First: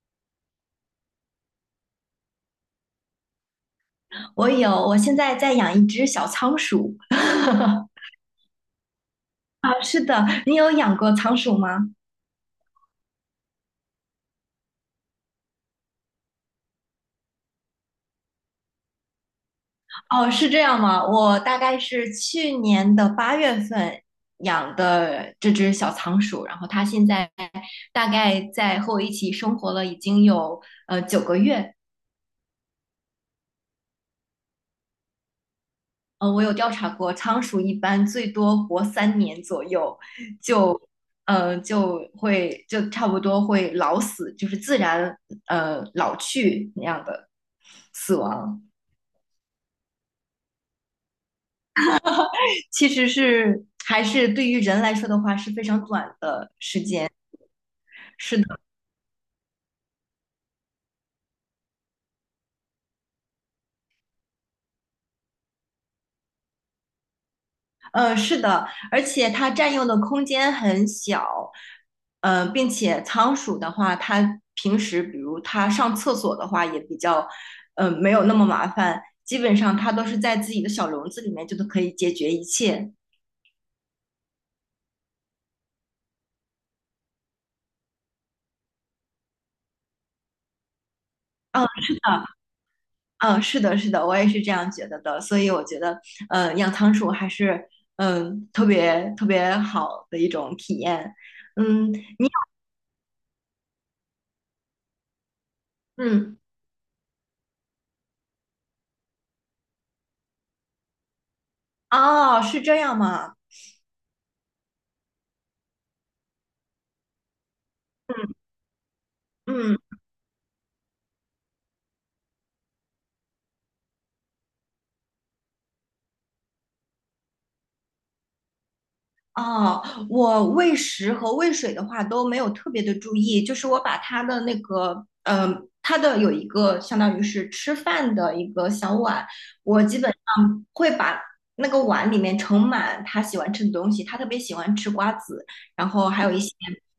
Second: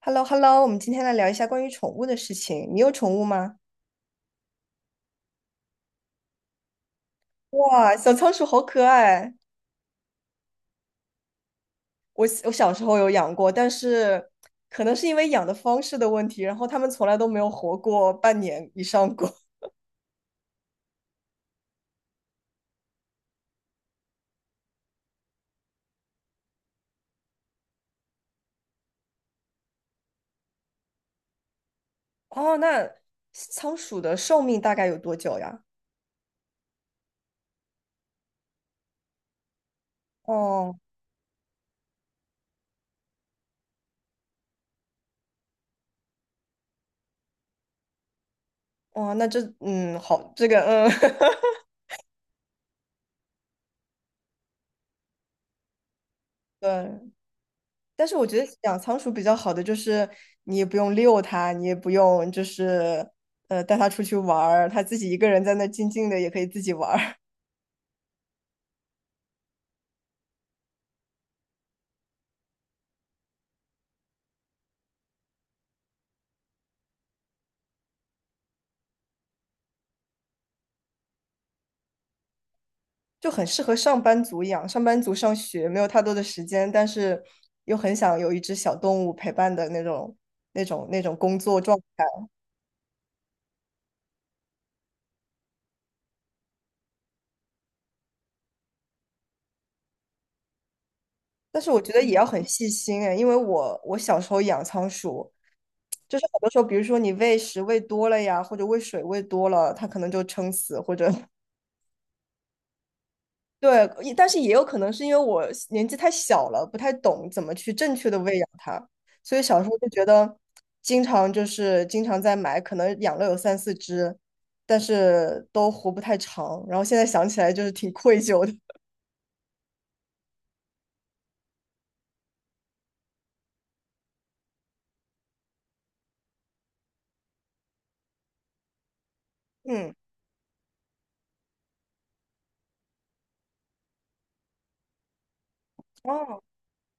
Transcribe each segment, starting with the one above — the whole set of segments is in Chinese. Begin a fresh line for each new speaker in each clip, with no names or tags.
h e l l o h e l l o 我们今天来聊一下关于宠物的事情。你有宠物吗？
我有，我现在在养一只小仓鼠。
哇，小仓鼠好可爱！
啊，是的，你有养过仓鼠吗？
我小时候有养过，但是可能是因为养的方式的问题，然后它们从来都没有活过半年以上过。
哦，是这样吗？我大概是去年的八月份养的这只小仓鼠，然后它现在大概在和我一起生活了已经有9个月。
哦，那仓鼠的寿命大概有多久呀？
我有调查过，仓鼠一般最多活3年左右，
哦，
就就差不多会老死，就是自然老去那样的死亡。
哦，那这，好，这个，
其实是还是对于人来说的话是非常短的 时间。
对。但是我觉得养仓鼠比较好的就是你也不用遛它，你也不用就是带它出去玩儿，它自己一个人在那静静的也可以自己玩儿，
是的，而且它占用的空间很小，并且仓鼠的话，它平时比如它上厕所的话也比较，没有那么麻烦，基本上它都是在自己的小笼子里面就都可以解决一切。
就很适合上班族养。上班族上学没有太多的时间，但是又很想有一只小动物陪伴的那种工作
嗯，
状
是
态。
的，嗯，是的，是的，我也是这样觉得的，所以我觉得，养仓鼠还是，特别特别好的一种体验。
但是我觉
嗯，
得也要很细心哎，因为我小时候养仓鼠。就是
嗯，
很多时候，比如说你喂食喂多了呀，或者喂水喂多了，它可能就撑死，或者
哦，是这样吗？
对，也但是也有可能是因为我年纪太小了，不太懂怎么去正确的
嗯，
喂养它，所以小时
嗯，
候就觉得，经常就是经常在买，可能养了有3、4只，但是都活不太长。然后现在想起来就是挺愧疚的。
哦，我喂食和喂水的话都没有特别的注意，就是我把它的那个，它的有一个相当于是吃饭的一个小碗，我
嗯，
基本上会把那个碗里面盛满它喜欢吃的东西，它特别喜欢吃瓜子，然后还有一
哦
些，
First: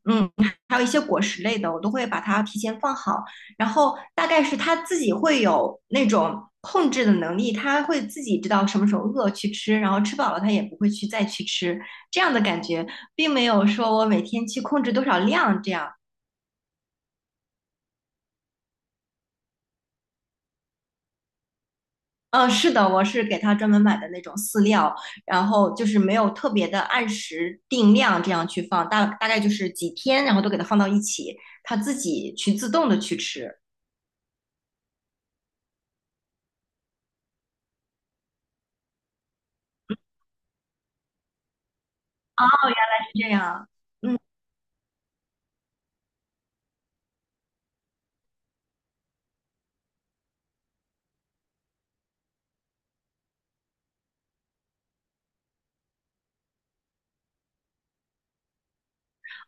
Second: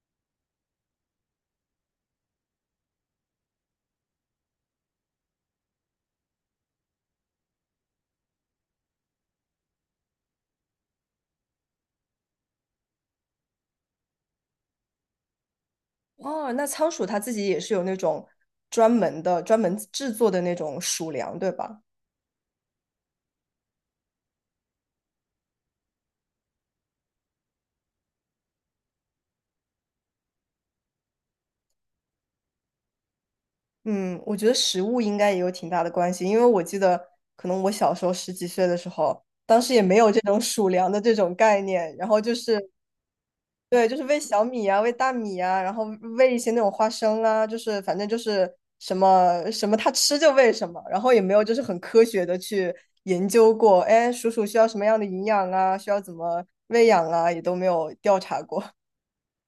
嗯，还有一些果实类的，我都会把它提前放好，然后大概是他自己会有那种控制的能力，他会自己知道什么时候饿去吃，然后吃饱了他也不会再去吃，这样的感觉，并没有说我每天去控制多少量这样。
哦，那仓鼠它自己也是有那种专门的、专门制作的那种鼠粮，对吧？
嗯，是的，我是给他专门买的那种饲料，然后就是没有特别的按时定量这样去放，大概就是几天，然后都给他放到一起，他自己去自动的去吃
嗯，我觉得食物应该也有挺大的关系，因为我记得可能我小时候十几岁的时候，当时也没有这种鼠粮的这种概念，然后就
啊，
是
是这样，
对，就是
嗯。
喂小米啊，喂大米啊，然后喂一些那种花生啊，就是反正就是什么什么它吃就喂什么，然后也没有就是很科学的去研究过，哎，鼠鼠需要什么样的营养啊，需要怎么喂养啊，也都没有调查过。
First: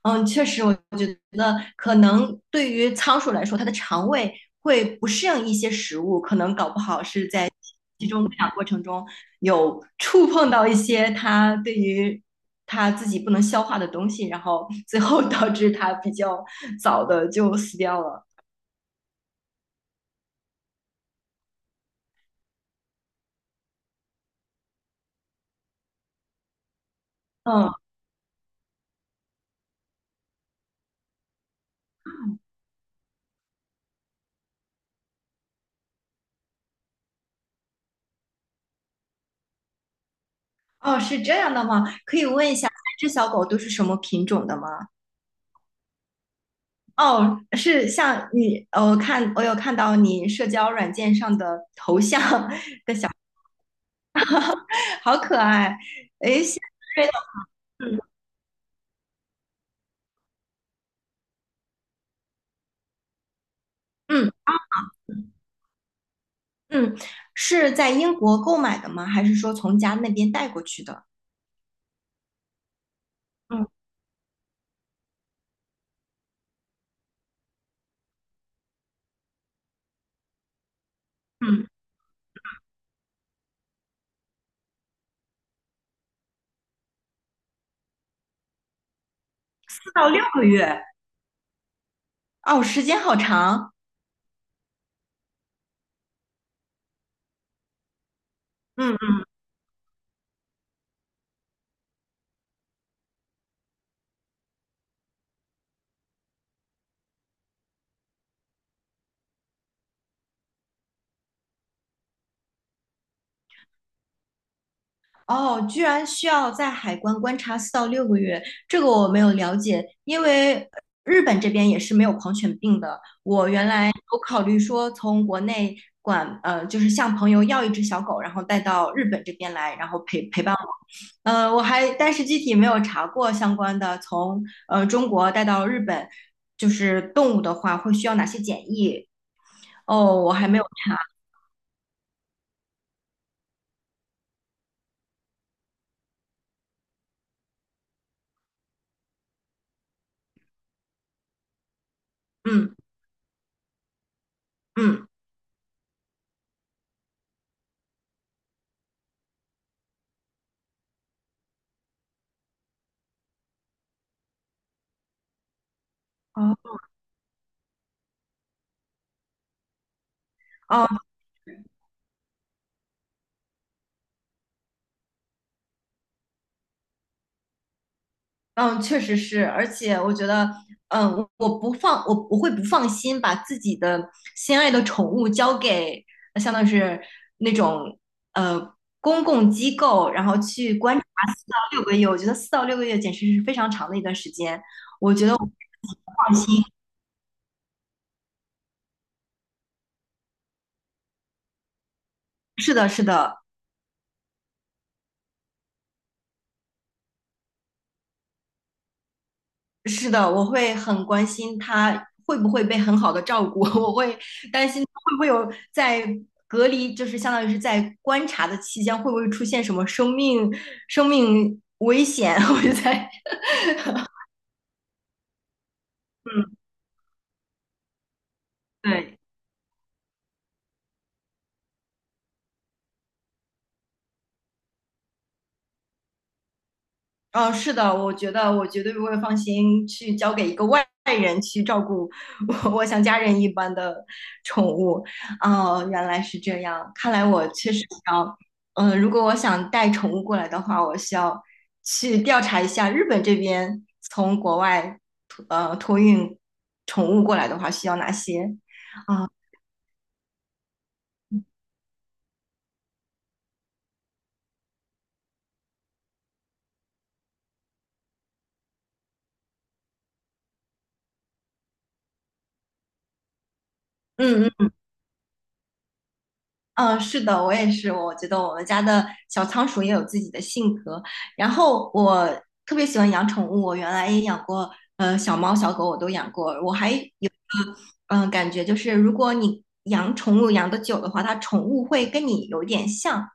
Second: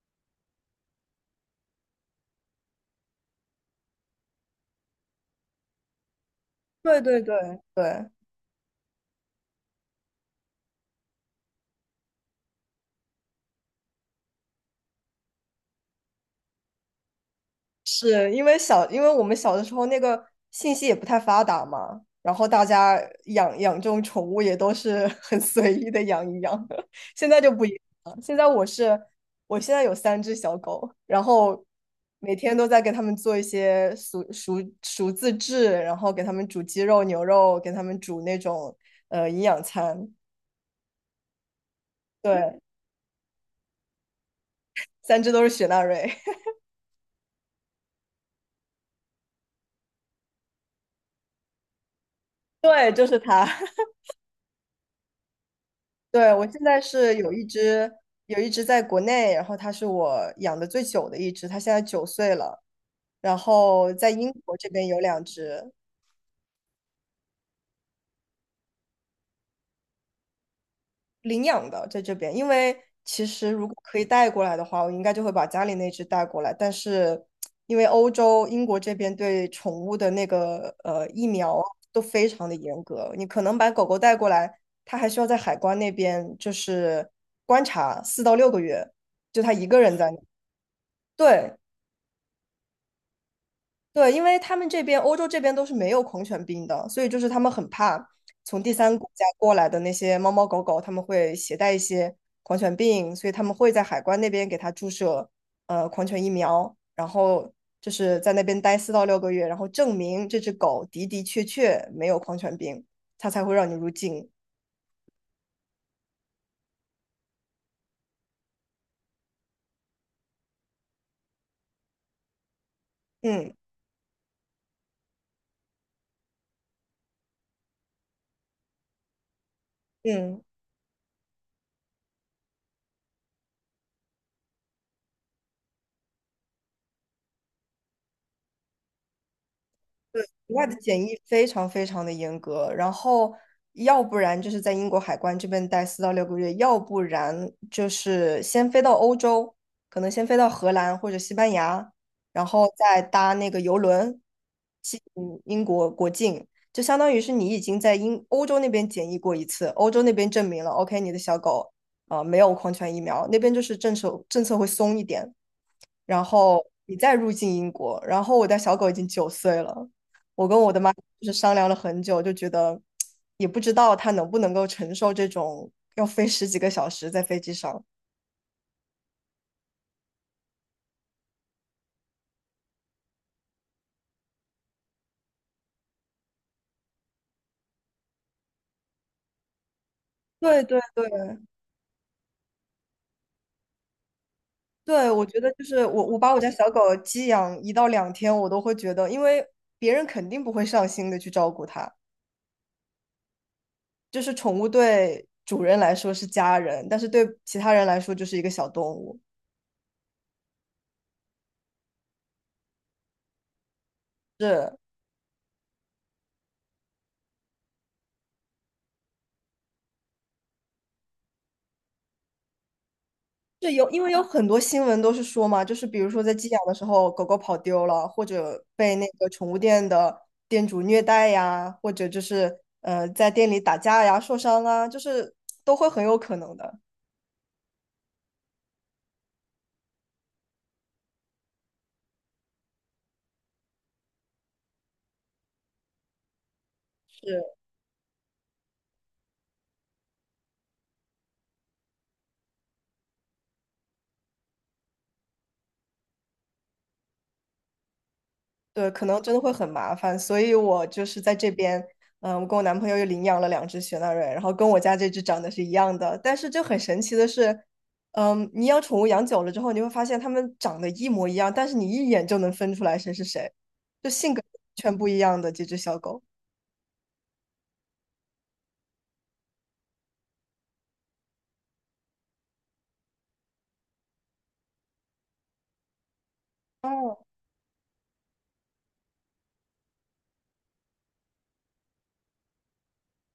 嗯，确实，我觉得可能对于仓鼠来说，它的肠胃会不适应一些食物，可能搞不
对
好
对
是
对，
在集
对，
中喂养过程中有触碰到一些它对于它自己不能消化的东西，然后 最后导致它比较早的就死掉了。
是因为小，因为我们小的时候那个信息也不太发达嘛，然后大家养养这种宠物也都是 很随意的养一养，现在就不一
嗯，
样了。现在我现在有三只小狗，然后每天都在给它们做一些熟自制，然后给它们煮鸡肉、牛肉，给它们煮那种营养餐。
哦，是这样的吗？可以问一
对，
下，三只小狗都是什么品种的吗？
三只都是雪纳瑞，
哦，是像你，我有看到你社交软件上的头像，
对，就是它。
好可爱。
对，
诶，
我
现
现在
在
是有一只，
嗯
有一只在国内，然后它是我养的最久的一只，它现在九岁了。然后在
嗯
英国这边有两只
嗯，是在英国购买的吗？还是说从家那边带过去的？
领养的，在这边，因为其实如
嗯
果可以带过来的话，我应该就会把家里那只带过来。但是因为欧洲英国这边对宠物的那个疫苗
嗯，
都非常的严格，你可能把狗狗带过来，它还需要在海关那边就是观察四到六个月，就它一个
四
人
到
在那。
六个月，
对，
哦，时间好长。
对，因为他们这边欧洲这边都是没有狂犬病的，所以就是他们很怕从第三国
嗯，
家过来的那些猫猫狗狗，他们会携带一些狂犬病，所以他们会在海关那边给它注射狂犬疫苗，然后就是在那边待四到六个月，然后证明这只狗的的确确没有狂犬病，它才会让你入境。
哦，居然需要在海关观察四到六个月，这个我没有了解，因为日本这边也是没有狂犬病的。我
嗯
原来有考虑说从国内管，就是向朋友要一只小狗，然后带到日本这边来，然后陪
嗯。
陪伴我。我还但是具体没有查过相关的，从中国带到日本，就是动物的话会需要哪些检疫？哦，我还
国
没有
外的
查。
检疫非常非常的严格，然后要不然就是在英国海关这边待四到六个月，要不然就是先飞到欧洲，可能先飞到荷兰或者西班牙，然后
嗯
再搭那个游轮进
嗯，
英国国境，就相当于是你已经在欧洲那边检疫过一次，欧洲那边证明了 OK 你的小狗啊、没有狂犬疫苗，那边就是政策会松一点，然后
哦
你再入境英国，然后我家小狗已经九岁了。
哦
就是商量了很久，就觉得也不知道他能不能够承受这种要飞十几个小时在飞机上。
嗯，确实是，而且我觉得，我会不放心把自己的心爱的宠物交给，相当于是那种呃公共机构，然后
对
去
对
观察
对
四到六个月。我觉得四到六个月简直是非常长的一段时间。
对，
我
我
觉得
觉得
我
就是我把我家小狗寄养1到2天，我都会觉得，因为别人肯定不会上心的去照顾它，
是的，是的。
就是宠物对主人来说是家人，但是对其他人来说就是一个小动物。
是的，我会很关心他会不会被很好的照顾，我会担
是，
心他会不会有在隔离，就是相当于是在观察的期间，会不会出现什么生命危险？我就在，
是有，因为有很多新闻都是说嘛，就是比如说在寄
嗯，
养的时候，狗狗跑丢了，或者被那
对。
个宠物店的店主虐待呀，或者就是在店里打架呀、受伤啊，就是都会很有可能的。
哦，是的，我觉得我绝对不会放心去交给一个外人去照顾 我像家人一般的宠物。哦，原来是这样，看来我
是
确实需要，如果我想带宠物过来的话，我需要去调查一下日本这边从国外托运宠物过来的话需要哪些。
对，可能
啊，
真的会很麻烦，所以我就是在这边，嗯，我跟我男朋友又领养了两只雪纳瑞，然后跟我家这只长得是一样的，但是就很神奇的是，嗯，你养宠物养久了之后，你会发现它们长得一模一样，但是你一眼就能分出来谁是谁，就性格
嗯
完
嗯
全不一样的几只小狗。
嗯，是的，我也是。我觉得我们家的小仓鼠也有自己的性格。然后我特别喜欢养宠物，我原来也养过，小猫、小狗我都养过。我还
哦，
有，感觉就是如果你养宠物养得久的话，它宠物会跟你有点像，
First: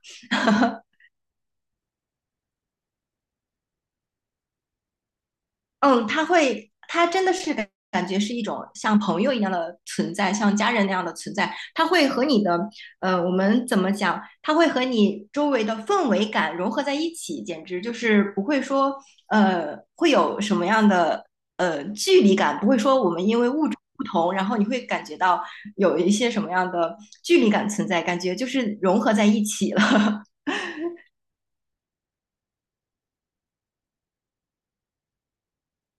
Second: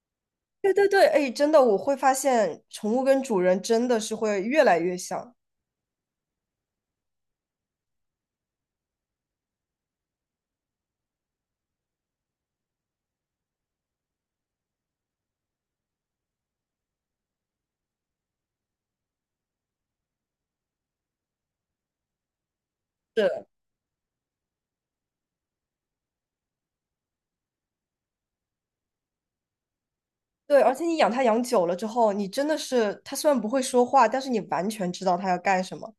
对对对，哎，真的，我会发现宠物跟主人真的是会越来越像。
嗯，他真的是感觉是一种像朋友一样的存在，像家人那样的存在。他会和你的，我们怎么讲？他会和你周围的氛围感融合在一起，简直就是不会说，会有什么样的距离感，不会说我们因
是，
为物种不同，然后你会感觉到有一些什么样的距离感存在，感觉就是融合在一起了。
对，而且你养它养久了之后，你真的是它虽然不会说话，但是你完全知道它要干什么。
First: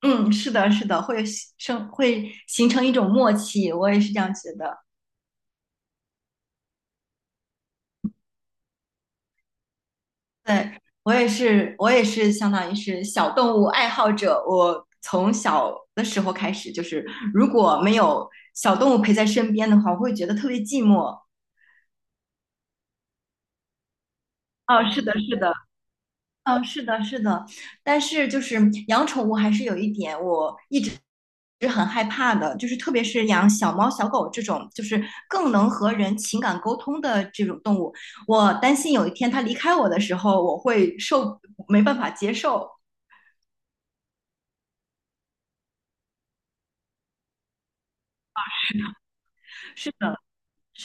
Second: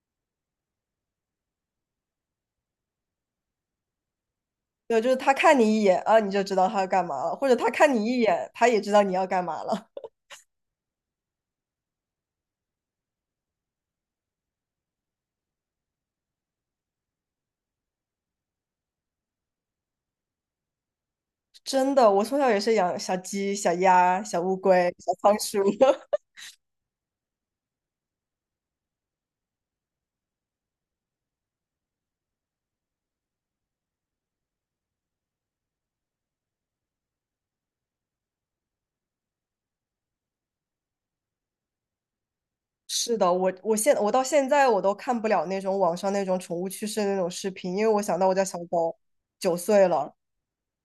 嗯，是的，是的，会形成一种默契，我也是这样觉得。
对，就是他看你一眼啊，你就知道他要干嘛了，或者他看你一眼，他也知道你要干嘛了。
对，我也是，我也是相当于是小动物爱好者。我从小的时候开始，就是如果没有小动物陪在身边的话，我会觉得特别寂寞。
真的，我从小也是养小鸡、小鸭、小乌
哦，
龟、
是
小
的，是
仓
的，
鼠。
哦，是的，是的。但是就是养宠物还是有一点我一直是很害怕的，就是特别是养小猫、小狗这种，就是更能和人情感沟通的这种动物，我担心有一天它离开我的时候，我会受没办法接受。
是的，我到现在都看不了那种网上那种宠物去世的那种视频，因为我想到我家小狗九岁
是
了，
的，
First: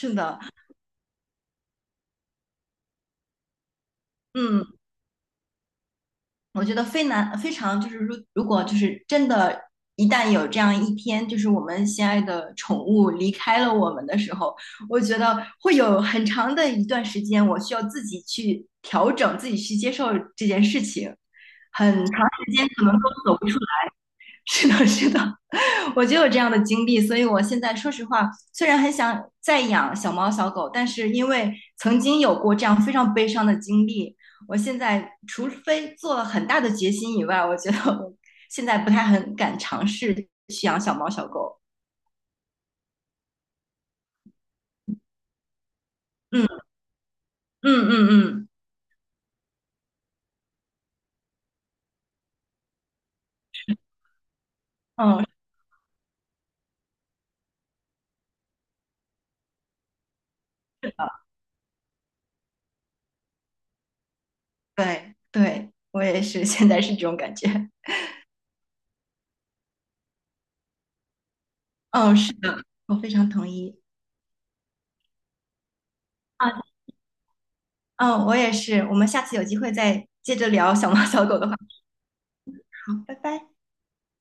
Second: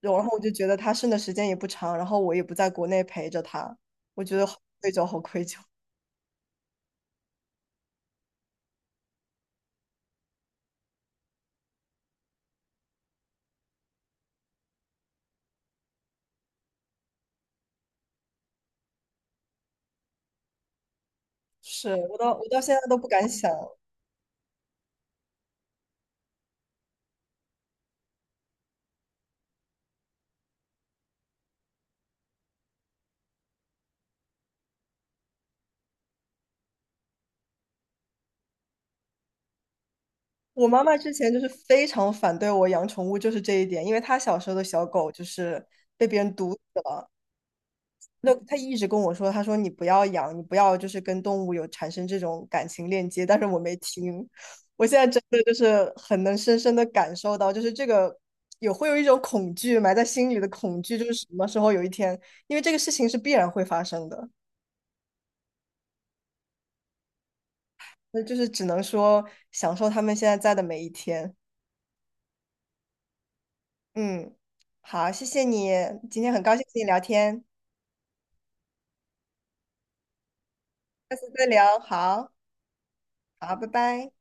然后
的。
我就觉得它剩的时间也不长，然后我也不在国内陪着它，我觉得好
嗯，
愧疚，好愧疚。
我觉得非常就是如果就是真的，一旦有这样一天，就是我们心爱的宠物离开了我们的时候，我觉得会有很长的一段时间，我需要自己去调整，自己去接受这件事情，很
是
长
我到我
时
到
间
现在
可能
都
都
不敢
走不
想。
出。是的，是的，我就有这样的经历，所以我现在说实话，虽然很想再养小猫小狗，但是因为曾经有过这样非常悲伤的经历，我现在除非做了很大的决心以外，我觉得我现在不太很敢尝试去
我
养
妈
小
妈
猫
之
小
前就是
狗。
非常反对我养宠物，就是这一点，因为她小时候的小狗就是被别人毒
嗯
死了，
嗯
那
嗯
她一直跟我说，她说你不要养，你不要就是跟动物有产生这种感情链接，但是我没听，我现在
嗯
真
嗯，
的就是很能深深的感受到，就是这个会有一种恐惧埋在心里的恐惧，就是什么时候有一天，因为这个事情是必然会发生的，
对对，我也是，现在是这种感觉。
那就是只能说享受他们现在在的每一天，
嗯，是的，我非常同意。
嗯。好，谢谢你，今天很
啊，
高兴跟你聊天。
嗯，我也是。我们下次有机会再接着聊小猫
下
小
次
狗
再
的话
聊，
题。
好，
好，拜拜。
好，拜拜。